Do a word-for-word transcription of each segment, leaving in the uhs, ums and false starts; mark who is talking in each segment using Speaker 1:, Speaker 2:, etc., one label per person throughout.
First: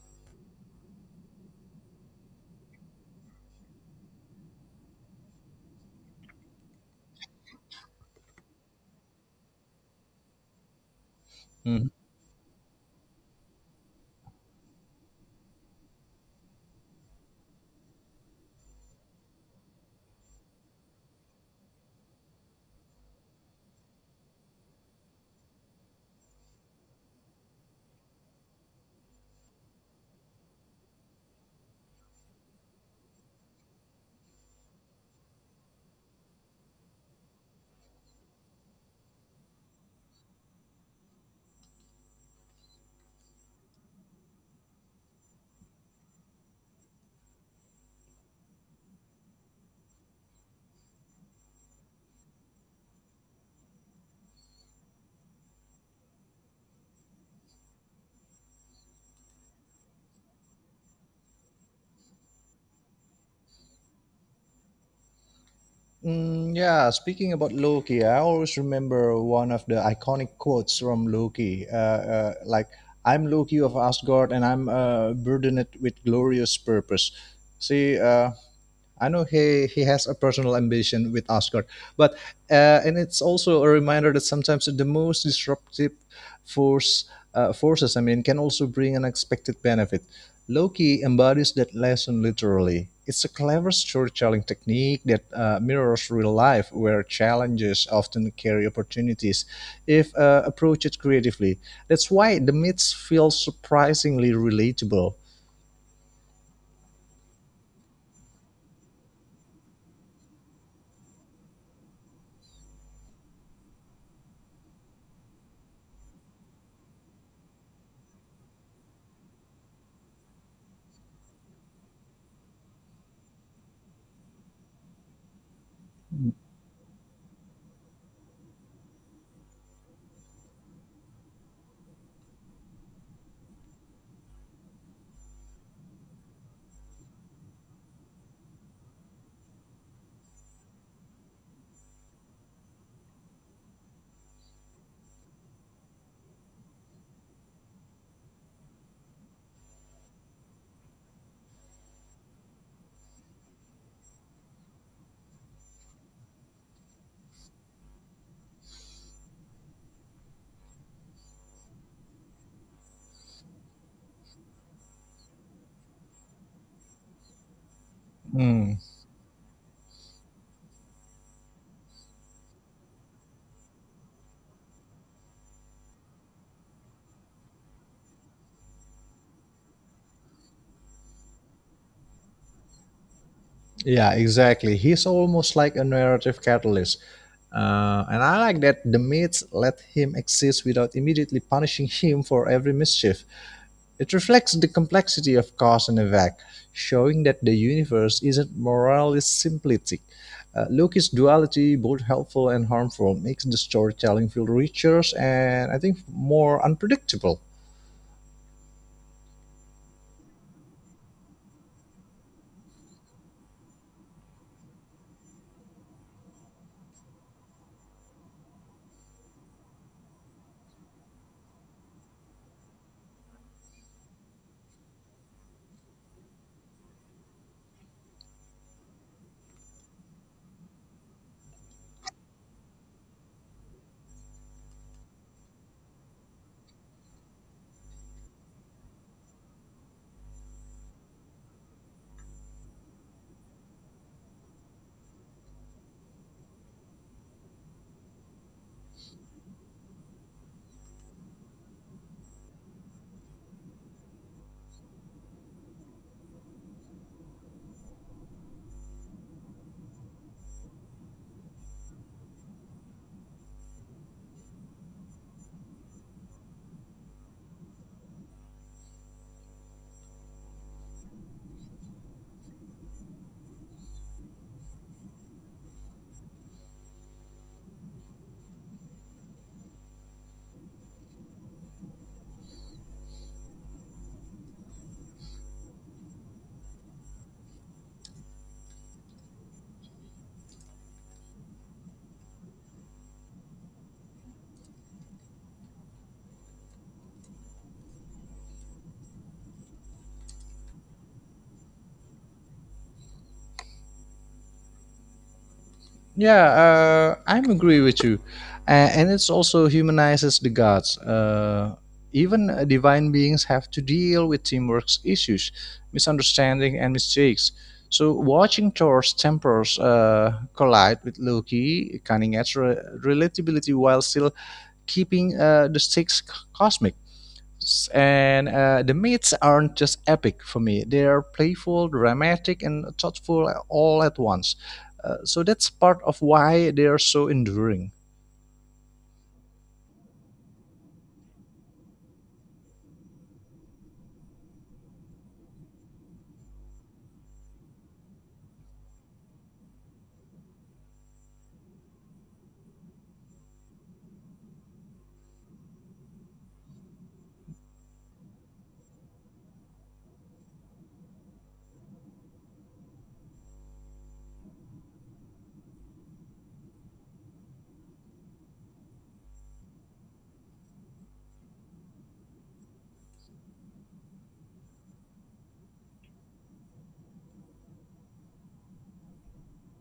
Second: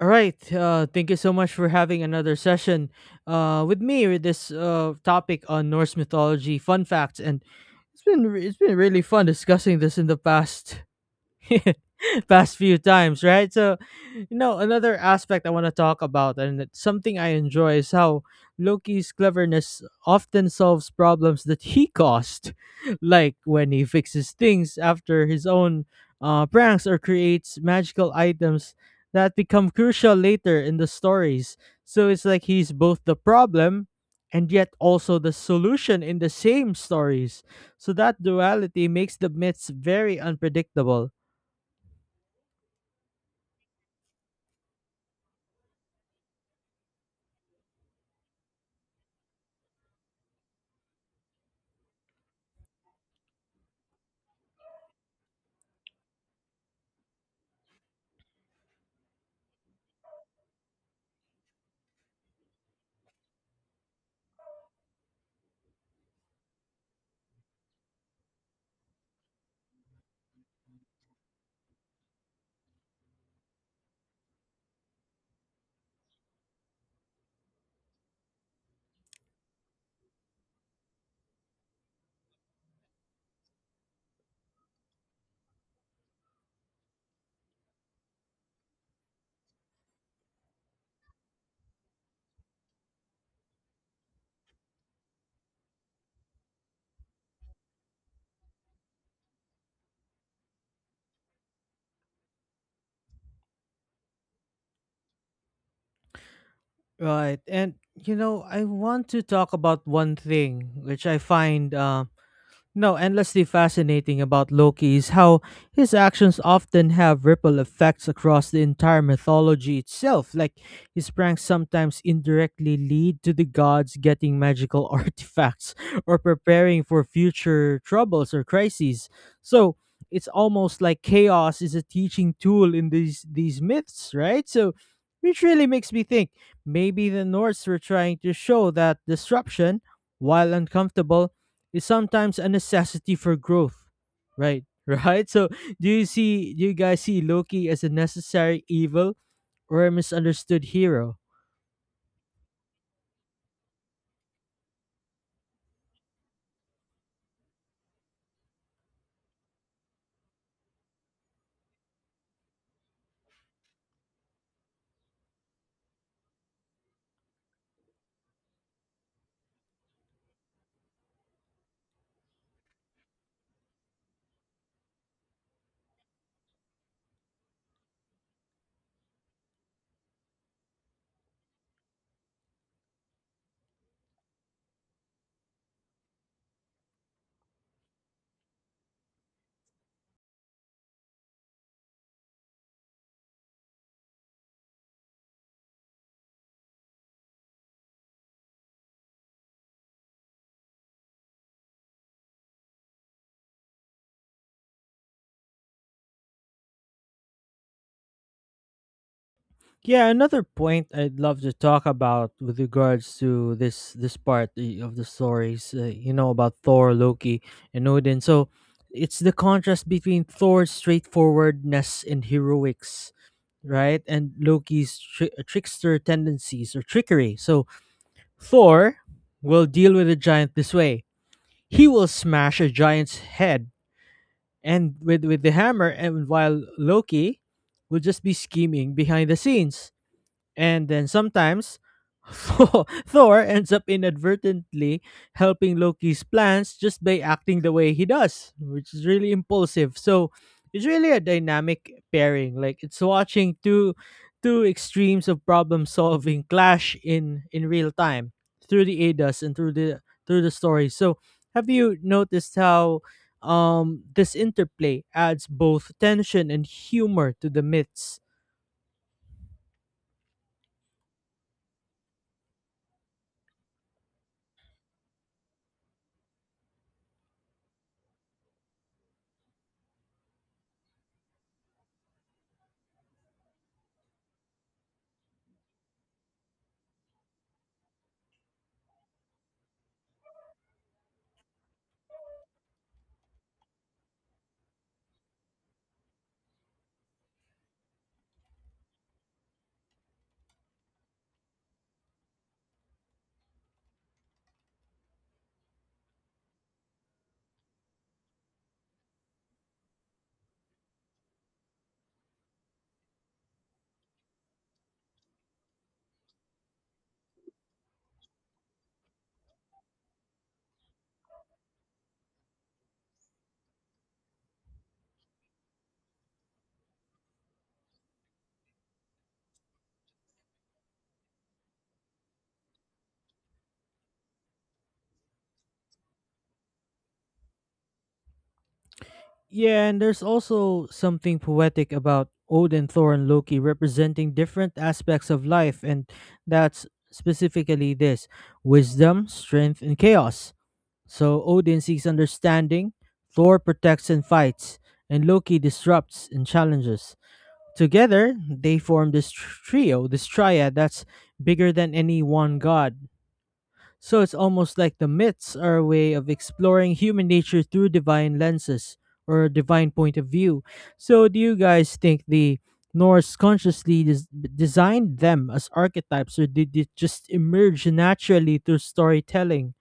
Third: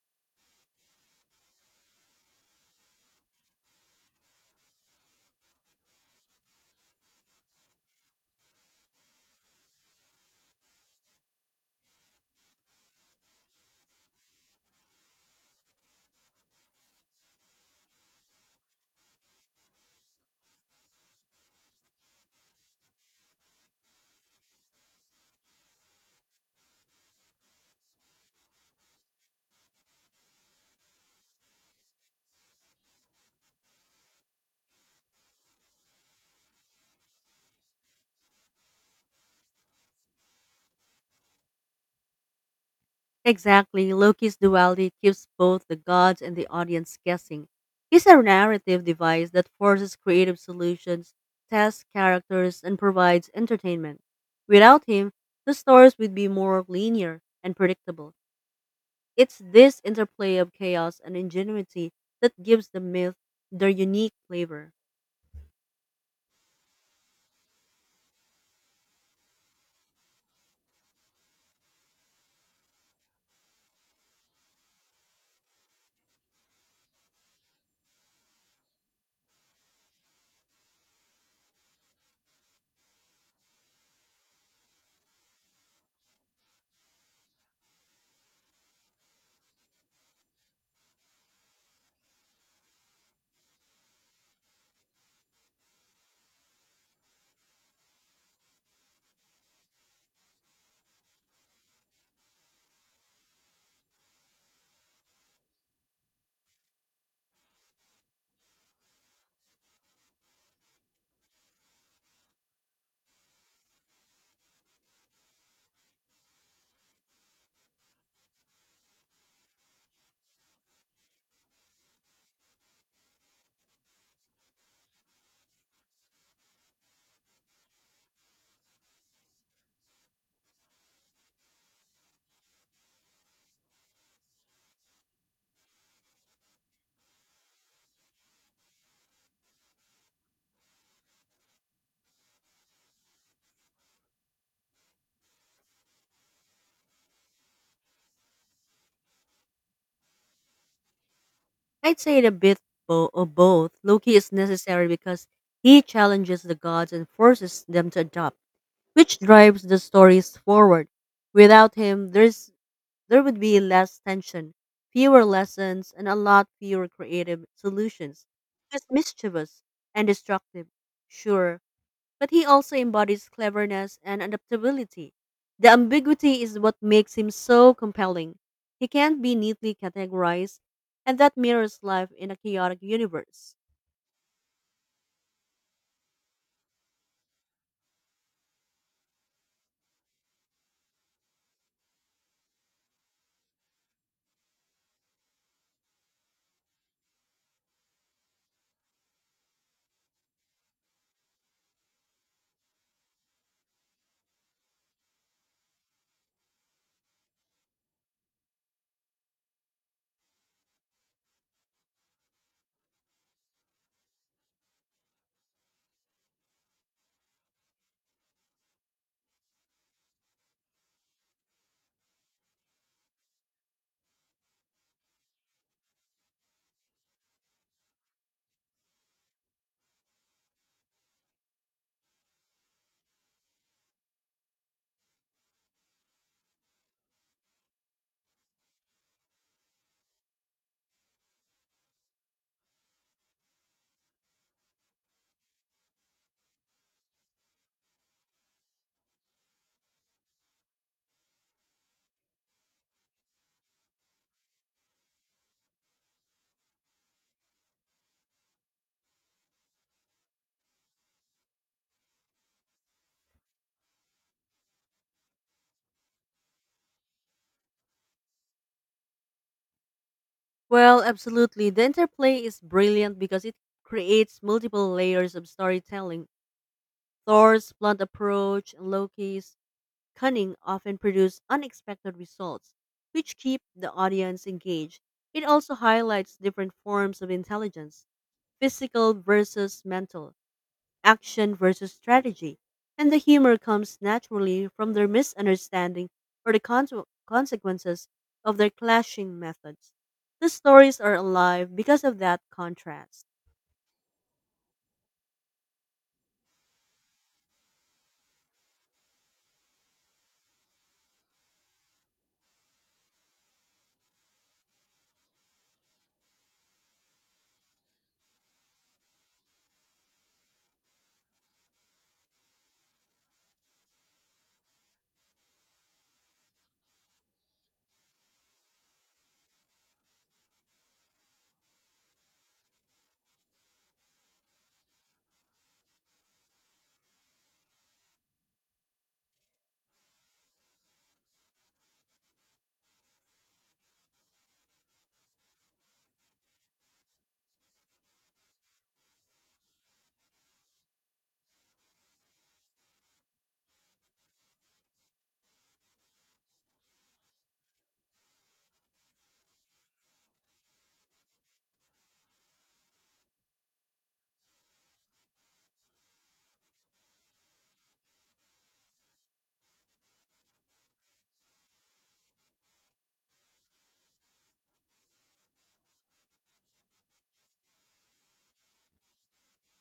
Speaker 1: All right. Uh, thank you so much for having another session uh, with me with this uh, topic on Norse mythology fun facts, and it's been re- it's been really fun discussing this in the past
Speaker 2: Mhm.
Speaker 1: past few times, right? So, you know, another aspect I want to talk about, and it's something I enjoy, is how Loki's cleverness often solves problems that he caused, like when he fixes things after his own uh, pranks, or creates magical items that become crucial later in the stories. So it's like he's both the problem and yet also the solution in the same stories. So that duality makes the myths very unpredictable.
Speaker 3: Exactly, Loki's duality keeps both the gods and the audience guessing. He's a narrative device that forces creative solutions, tests characters, and provides entertainment. Without him, the stories would be more linear and predictable. It's this interplay of chaos and ingenuity that gives the myth their unique flavor.
Speaker 2: Mm, yeah, speaking about Loki, I always remember one of the iconic quotes from Loki. Uh, uh, like, I'm Loki of Asgard and I'm uh, burdened with glorious purpose. See, uh, I know he, he has a personal ambition with Asgard, but uh, and it's also a reminder that sometimes the most disruptive force uh, forces, I mean, can also bring unexpected benefit. Loki embodies that lesson literally. It's a clever storytelling technique that uh, mirrors real life, where challenges often carry opportunities if uh, approached creatively. That's why the myths feel surprisingly relatable.
Speaker 1: Right. And you know, I want to talk about one thing which I find uh, no, endlessly fascinating about Loki is how his actions often have ripple effects across the entire mythology itself. Like, his pranks sometimes indirectly lead to the gods getting magical artifacts, or preparing for future troubles or crises. So, it's almost like chaos is a teaching tool in these these myths, right? So, which really makes me think maybe the Norse were trying to show that disruption, while uncomfortable, is sometimes a necessity for growth, right? Right. So, do you see? Do you guys see Loki as a necessary evil or a misunderstood hero?
Speaker 3: I'd say it a bit bo- of both. Loki is necessary because he challenges the gods and forces them to adapt which drives the stories forward. Without him, there's there would be less tension, fewer lessons, and a lot fewer creative solutions.
Speaker 2: Hmm.
Speaker 3: He's mischievous and destructive, sure, but he also embodies cleverness and adaptability. The ambiguity is what makes him so compelling. He can't be neatly categorized, and that mirrors life in a chaotic universe.
Speaker 2: Yeah, exactly. He's almost like a narrative catalyst. Uh, and I like that the myths let him exist without immediately punishing him for every mischief. It reflects the complexity of cause and effect, showing that the universe isn't morally simplistic. Uh, Loki's duality, both helpful and harmful, makes the storytelling feel richer and I think more unpredictable.
Speaker 1: Yeah, another point I'd love to talk about with regards to this this part i- of the stories, uh, you know, about Thor, Loki, and Odin. So it's the contrast between Thor's straightforwardness and heroics, right, and Loki's tri- trickster tendencies or trickery. So Thor will deal with the giant this way. He will smash a giant's head and with, with the hammer, and while Loki will just be scheming behind the scenes. And then sometimes Thor Thor ends up inadvertently helping Loki's plans just by acting the way he does, which is really impulsive. So it's really a dynamic pairing. Like it's watching two two extremes of problem solving clash in in real time through the A D A S, and through the through the story. So have you noticed how um this interplay adds both tension and humor to the myths?
Speaker 3: Well, absolutely. The interplay is brilliant because it creates multiple layers of storytelling. Thor's blunt approach and Loki's cunning often produce unexpected results, which keep the audience engaged. It also highlights different forms of intelligence physical versus mental, action versus strategy, and the humor comes naturally from their misunderstanding or the conse- consequences of their clashing methods. The stories are alive because of that contrast.
Speaker 2: Yeah, uh, I'm agree with you, A- and it's also humanizes the gods. Uh, even uh, divine beings have to deal with teamwork issues, misunderstanding, and mistakes. So watching Thor's tempers uh, collide with Loki, cunning adds re- relatability while still keeping uh, the stakes c- cosmic. S- And uh, the myths aren't just epic for me; they are playful, dramatic, and thoughtful all at once. Uh, so that's part of why they are so enduring.
Speaker 1: Yeah, and there's also something poetic about Odin, Thor, and Loki representing different aspects of life, and that's specifically this wisdom, strength, and chaos. So Odin seeks understanding, Thor protects and fights, and Loki disrupts and challenges. Together, they form this tr- trio, this triad that's bigger than any one god. So it's almost like the myths are a way of exploring human nature through divine lenses, or a divine point of view. So do you guys think the Norse consciously des- designed them as archetypes, or did it just emerge naturally through storytelling?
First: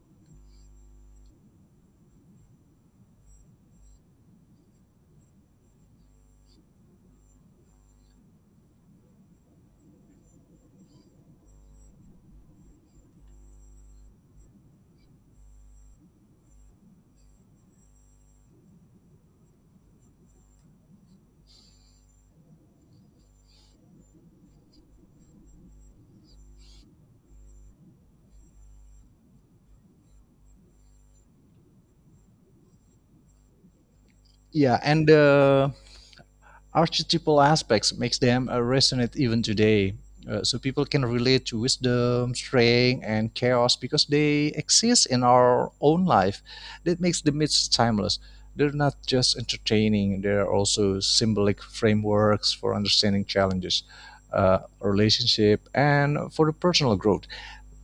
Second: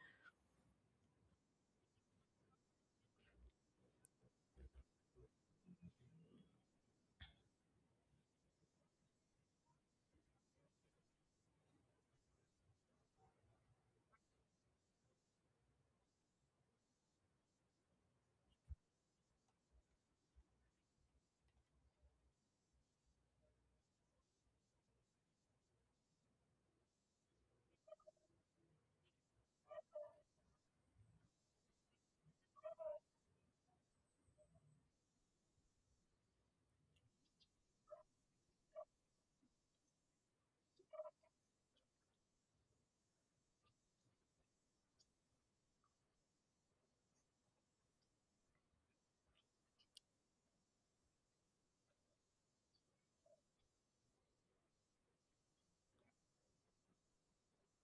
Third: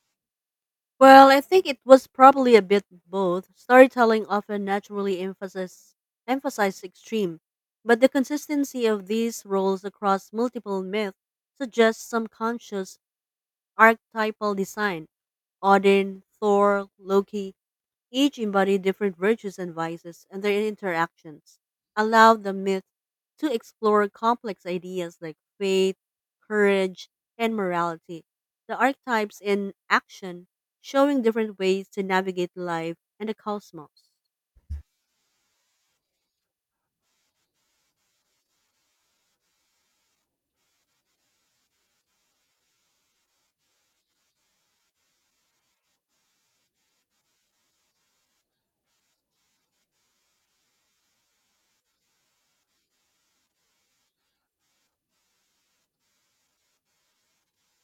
Speaker 3: Well, I think it was probably a bit both. Storytelling often naturally emphasizes emphasizes extreme, but the consistency of these roles across multiple myths suggests some conscious archetypal design. Odin, Thor, Loki, each embody different virtues and vices, and their interactions allow the myth to explore complex ideas like faith, courage, and morality. The archetypes in action, showing different ways to navigate life and the cosmos.
Speaker 2: Yeah, and the archetypal aspects makes them uh, resonate even today. Uh, so people can relate to wisdom, strength, and chaos because they exist in our own life. That makes the myths timeless. They're not just entertaining; they are also symbolic frameworks for understanding challenges, uh, relationship, and for the personal growth.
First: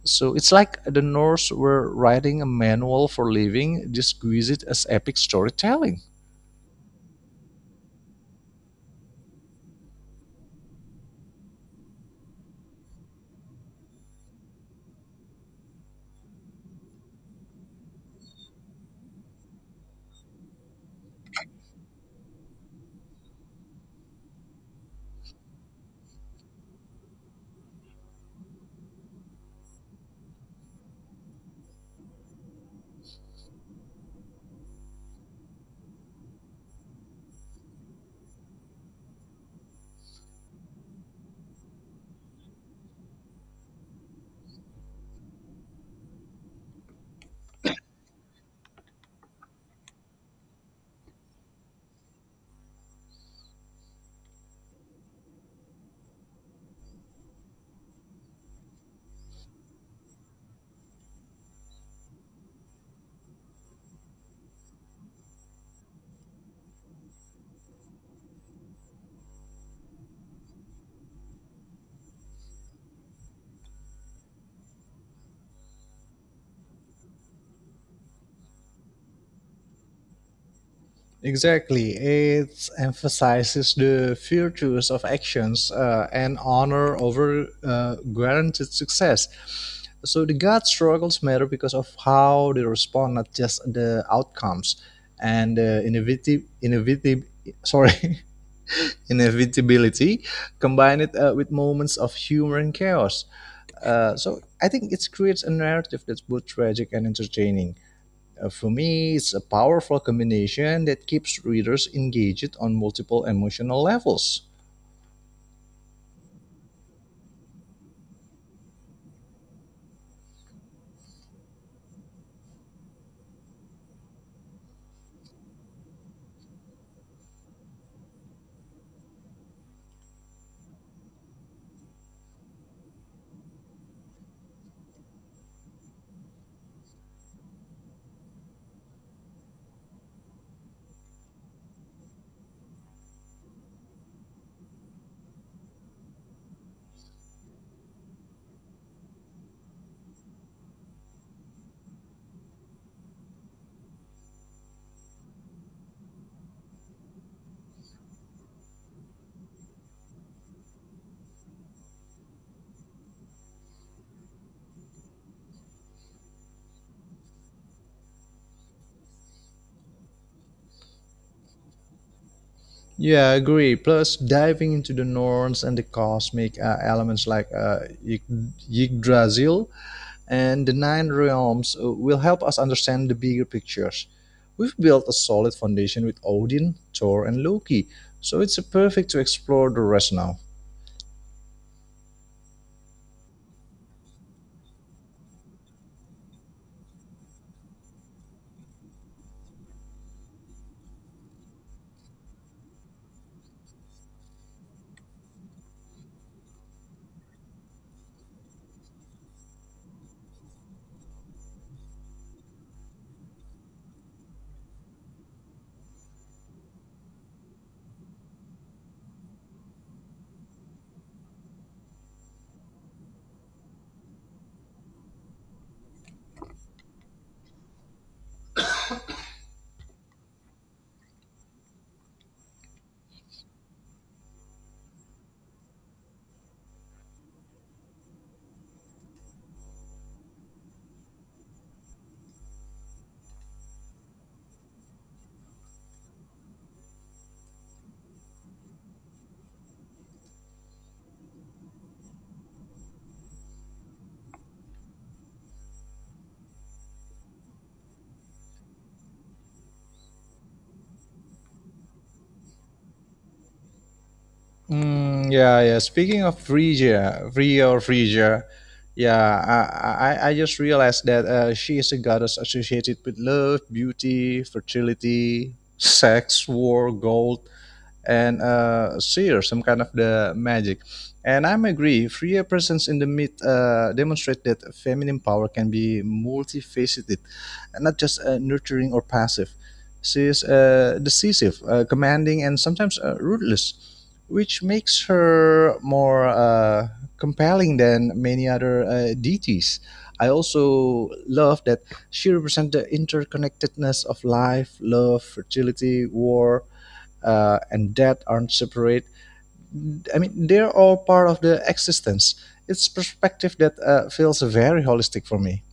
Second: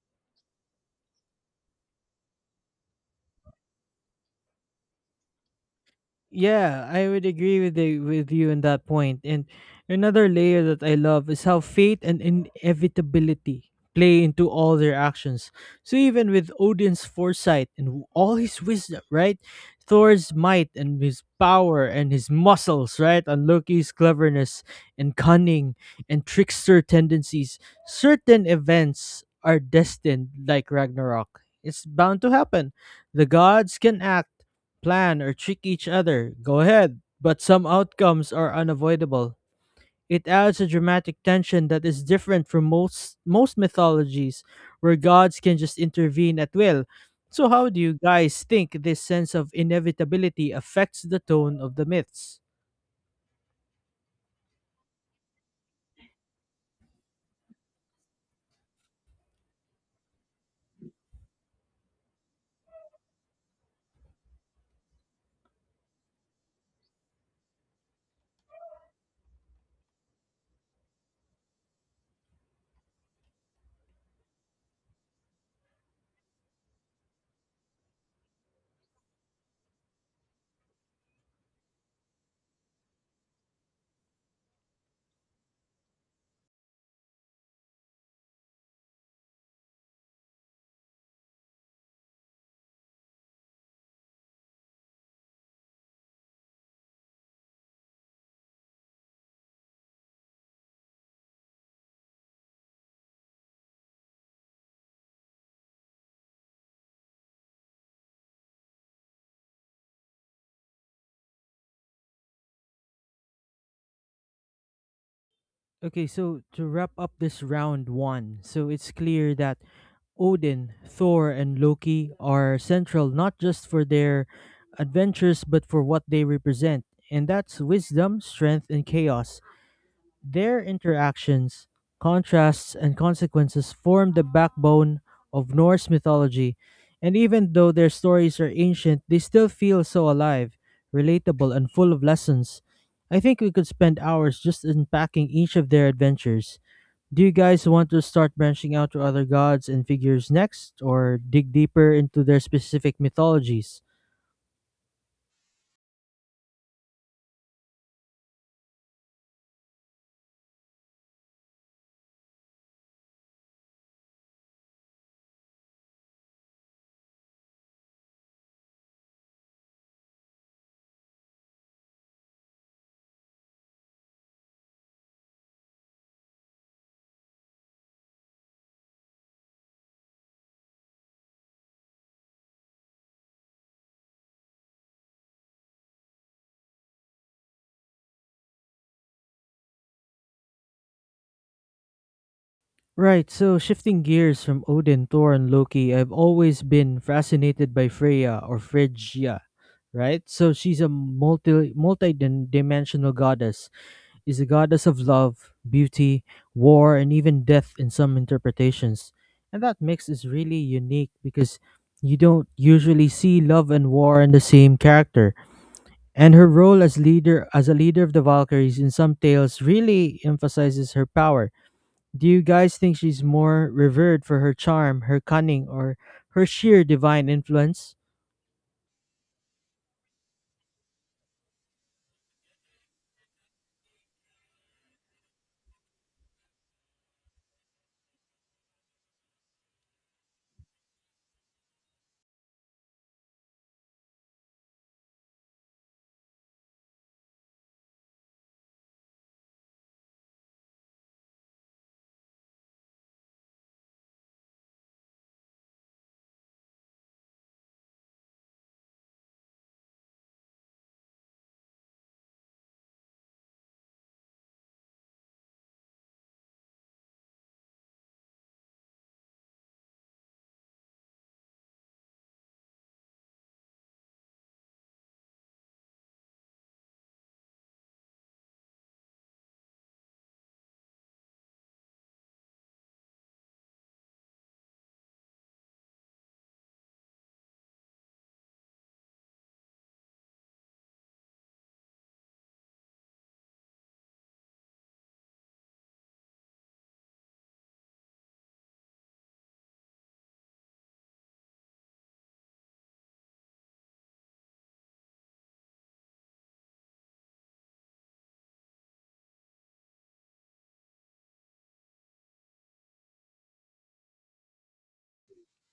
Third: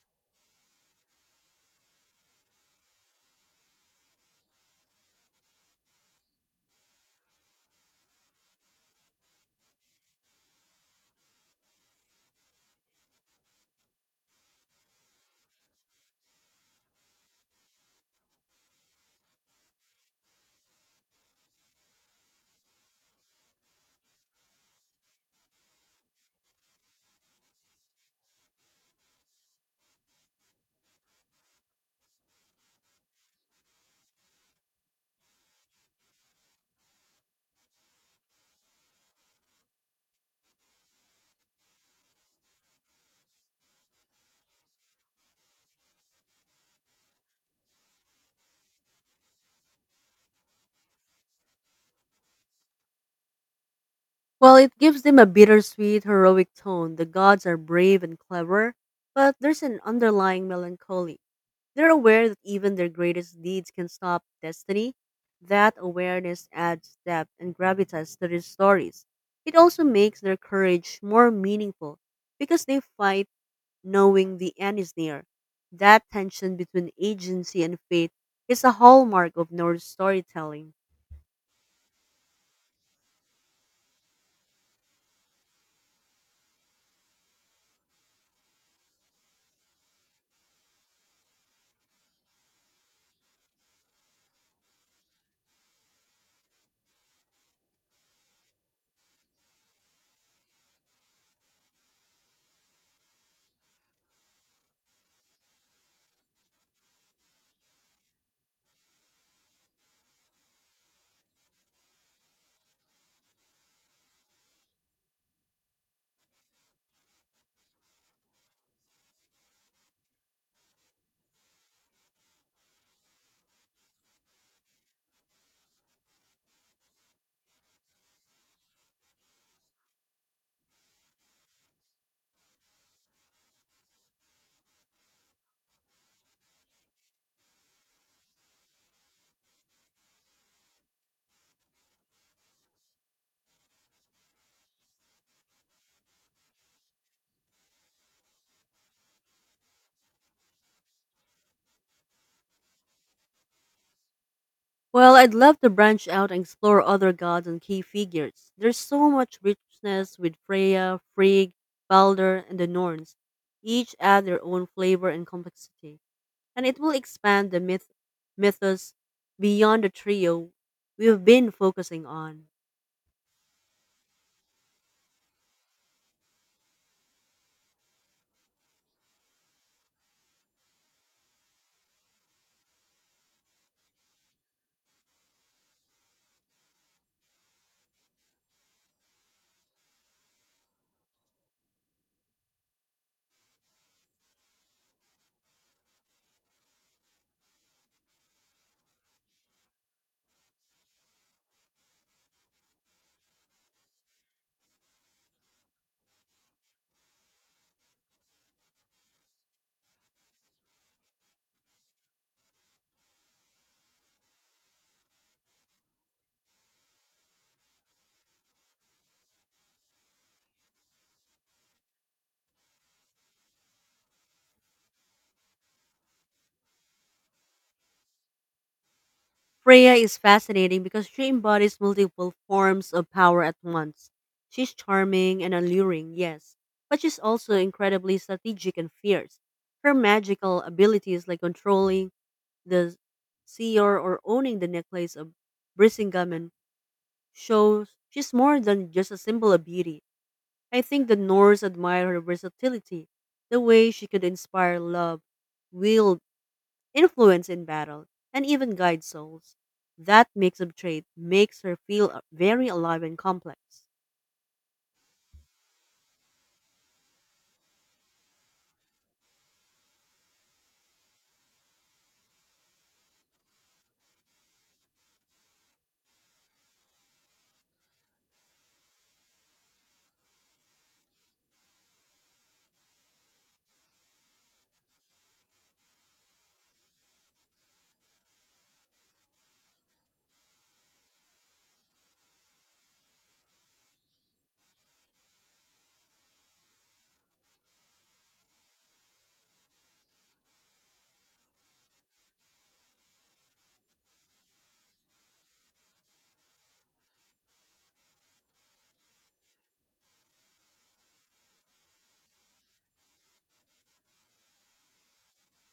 Speaker 2: So it's like the Norse were writing a manual for living, just squeeze it as epic storytelling.
Speaker 1: Yeah, I would agree with the, with you on that point. And another layer that I love is how fate and inevitability play into all their actions. So even with Odin's foresight and w- all his wisdom, right? Thor's might and his power and his muscles, right? And Loki's cleverness and cunning and trickster tendencies, certain events are destined, like Ragnarok. It's bound to happen. The gods can act, plan, or trick each other. Go ahead. But some outcomes are unavoidable. It adds a dramatic tension that is different from most most mythologies, where gods can just intervene at will. So how do you guys think this sense of inevitability affects the tone of the myths?
Speaker 3: While it gives them a bittersweet, heroic tone, the gods are brave and clever, but there's an underlying melancholy. They're aware that even their greatest deeds can stop destiny. That awareness adds depth and gravitas to their stories. It also makes their courage more meaningful because they fight knowing the end is near. That tension between agency and fate is a hallmark of Norse storytelling.
Speaker 2: Exactly. It emphasizes the virtues of actions uh, and honor over uh, guaranteed success. So the God struggles matter because of how they respond, not just the outcomes. And the innovative, innovative, sorry, inevitability, combine it uh, with moments of humor and chaos. Uh, so I think it creates a narrative that's both tragic and entertaining. Uh, For me, it's a powerful combination that keeps readers engaged on multiple emotional levels.
Speaker 1: Okay, so to wrap up this round one, so it's clear that Odin, Thor, and Loki are central not just for their adventures, but for what they represent, and that's wisdom, strength, and chaos. Their interactions, contrasts, and consequences form the backbone of Norse mythology, and even though their stories are ancient, they still feel so alive, relatable, and full of lessons. I think we could spend hours just unpacking each of their adventures. Do you guys want to start branching out to other gods and figures next, or dig deeper into their specific mythologies?
Speaker 3: Well, I'd love to branch out and explore other gods and key figures. There's so much richness with Freya, Frigg, Balder, and the Norns. Each add their own flavor and complexity, and it will expand the myth mythos beyond the trio we've been focusing on.
Speaker 2: Yeah, I agree. Plus, diving into the Norns and the cosmic uh, elements like uh, Ygd- Yggdrasil and the Nine Realms uh, will help us understand the bigger pictures. We've built a solid foundation with Odin, Thor, and Loki, so it's uh, perfect to explore the rest now.
Speaker 1: Right, so shifting gears from Odin, Thor, and Loki, I've always been fascinated by Freya, or Phrygia, right? So she's a multi multi dimensional goddess, is a goddess of love, beauty, war, and even death in some interpretations. And that mix is really unique because you don't usually see love and war in the same character. And her role as leader as a leader of the Valkyries in some tales really emphasizes her power. Do you guys think she's more revered for her charm, her cunning, or her sheer divine influence?
Speaker 3: Freya is fascinating because she embodies multiple forms of power at once. She's charming and alluring, yes, but she's also incredibly strategic and fierce. Her magical abilities, like controlling the seer or owning the necklace of Brisingamen, shows she's more than just a symbol of beauty. I think the Norse admire her versatility, the way she could inspire love, wield influence in battle, and even guide souls. That mix of trait makes her feel a- very alive and complex.
Speaker 2: Mm, yeah, yeah. Speaking of Phrygia, Phrygia or Phrygia, yeah, I, I, I just realized that uh, she is a goddess associated with love, beauty, fertility, sex, war, gold, and uh, share some kind of the magic. And I'm agree, freer presence in the myth uh, demonstrate that feminine power can be multifaceted, and not just uh, nurturing or passive. She is uh, decisive, uh, commanding, and sometimes uh, ruthless, which makes her more uh, compelling than many other uh, deities. I also love that she represents the interconnectedness of life, love, fertility, war, uh, and death aren't separate. I mean, they're all part of the existence. It's perspective that uh, feels very holistic for me.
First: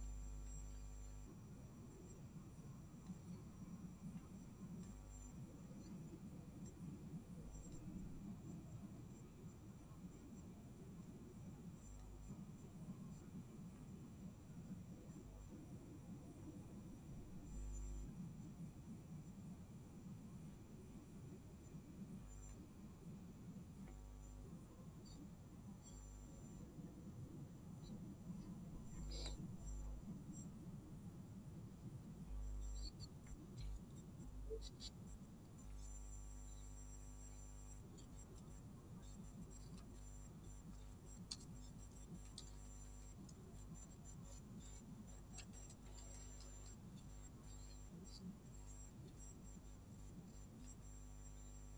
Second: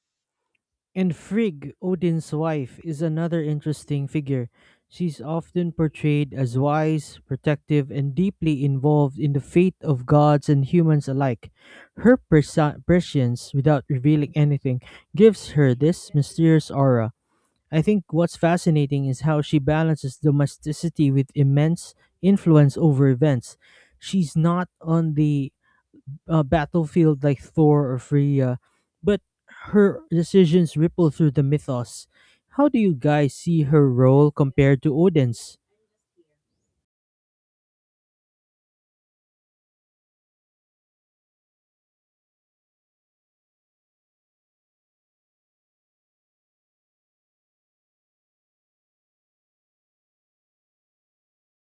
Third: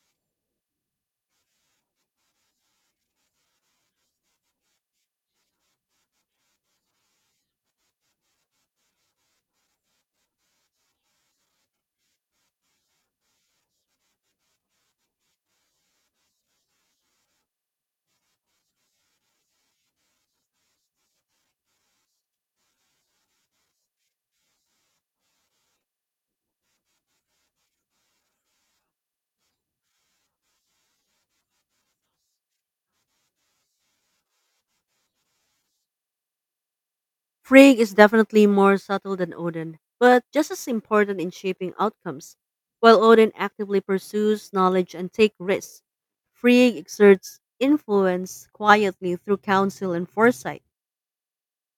Speaker 1: And Frigg, Odin's wife, is another interesting figure. She's often portrayed as wise, protective, and deeply involved in the fate of gods and humans alike. Her presi- prescience, without revealing anything, gives her this mysterious aura. I think what's fascinating is how she balances domesticity with immense influence over events. She's not on the uh, battlefield like Thor or Freya, but her decisions ripple through the mythos. How do you guys see her role compared to Odin's?
Speaker 3: Frigg is definitely more subtle than Odin, but just as important in shaping outcomes. While Odin actively pursues knowledge and takes risks, Frigg exerts influence quietly through counsel and foresight,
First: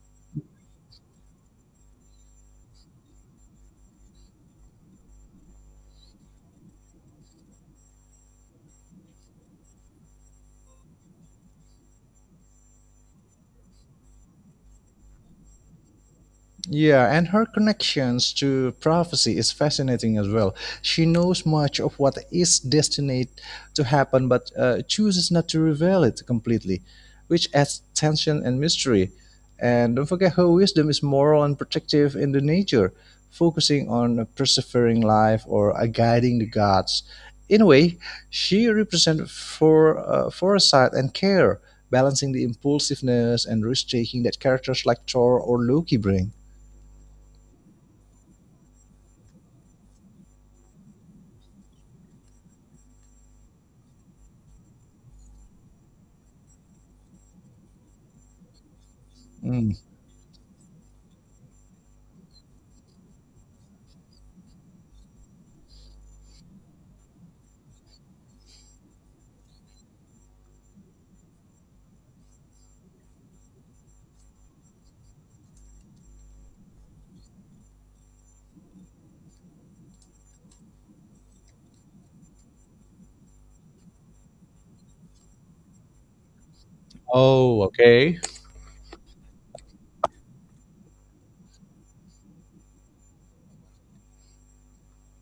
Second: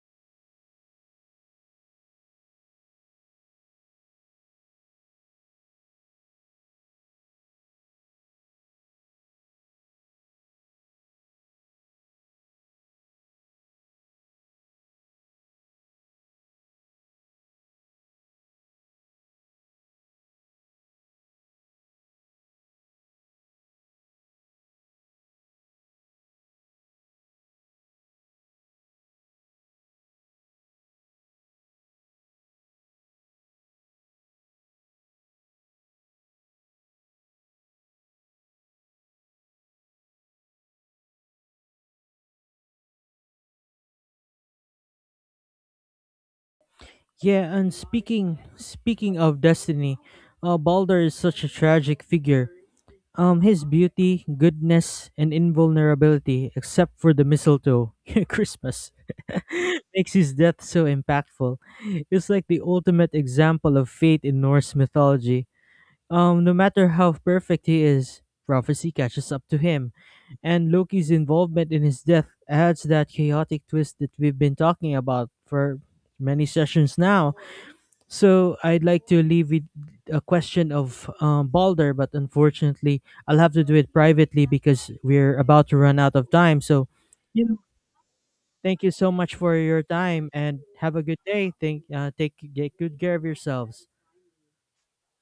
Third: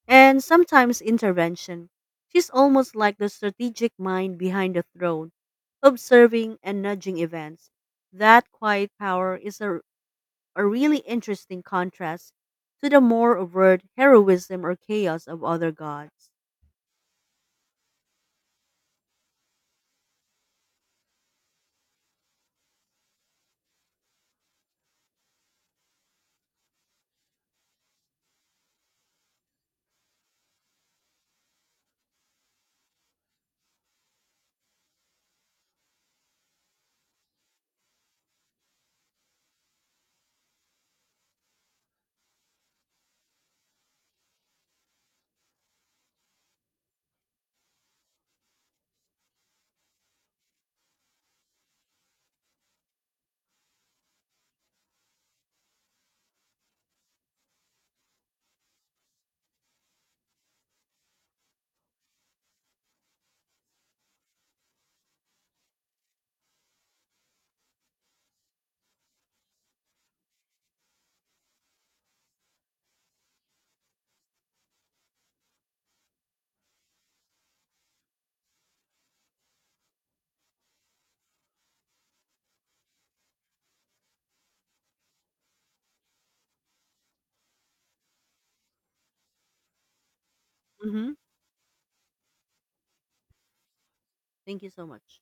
Speaker 3: and sometimes intervention. She's almost like the strategic mind behind the throne, observing and nudging events. That quiet power is a, a really interesting contrast to the more overt heroism or chaos of other gods.
Speaker 2: Yeah, and her connections to prophecy is fascinating as well. She knows much of what is destined to happen, but uh, chooses not to reveal it completely, which adds tension and mystery. And don't forget, her wisdom is moral and protective in the nature, focusing on a persevering life or a guiding the gods. In a way, she represents for uh, foresight and care, balancing the impulsiveness and risk taking that characters like Thor or Loki bring.
Speaker 1: Yeah, and speaking speaking of destiny, uh, Balder is such a tragic figure. Um, his beauty, goodness, and invulnerability, except for the mistletoe, Christmas,
Speaker 2: Mm.
Speaker 1: makes his death so impactful. It's like the ultimate example of fate in Norse mythology. Um, no matter how perfect he is, prophecy catches up to him, and Loki's involvement in his death adds that chaotic twist that we've been talking about for many sessions now. So I'd like to leave with a question of um, Balder, but unfortunately, I'll have to do it privately because we're about to run out of time. So, you know,
Speaker 2: Oh, okay.
Speaker 1: Thank you so much for your time and have a
Speaker 3: Hmm.
Speaker 1: good day. Thank, uh, take get good care of yourselves.
Speaker 3: Thank you so much.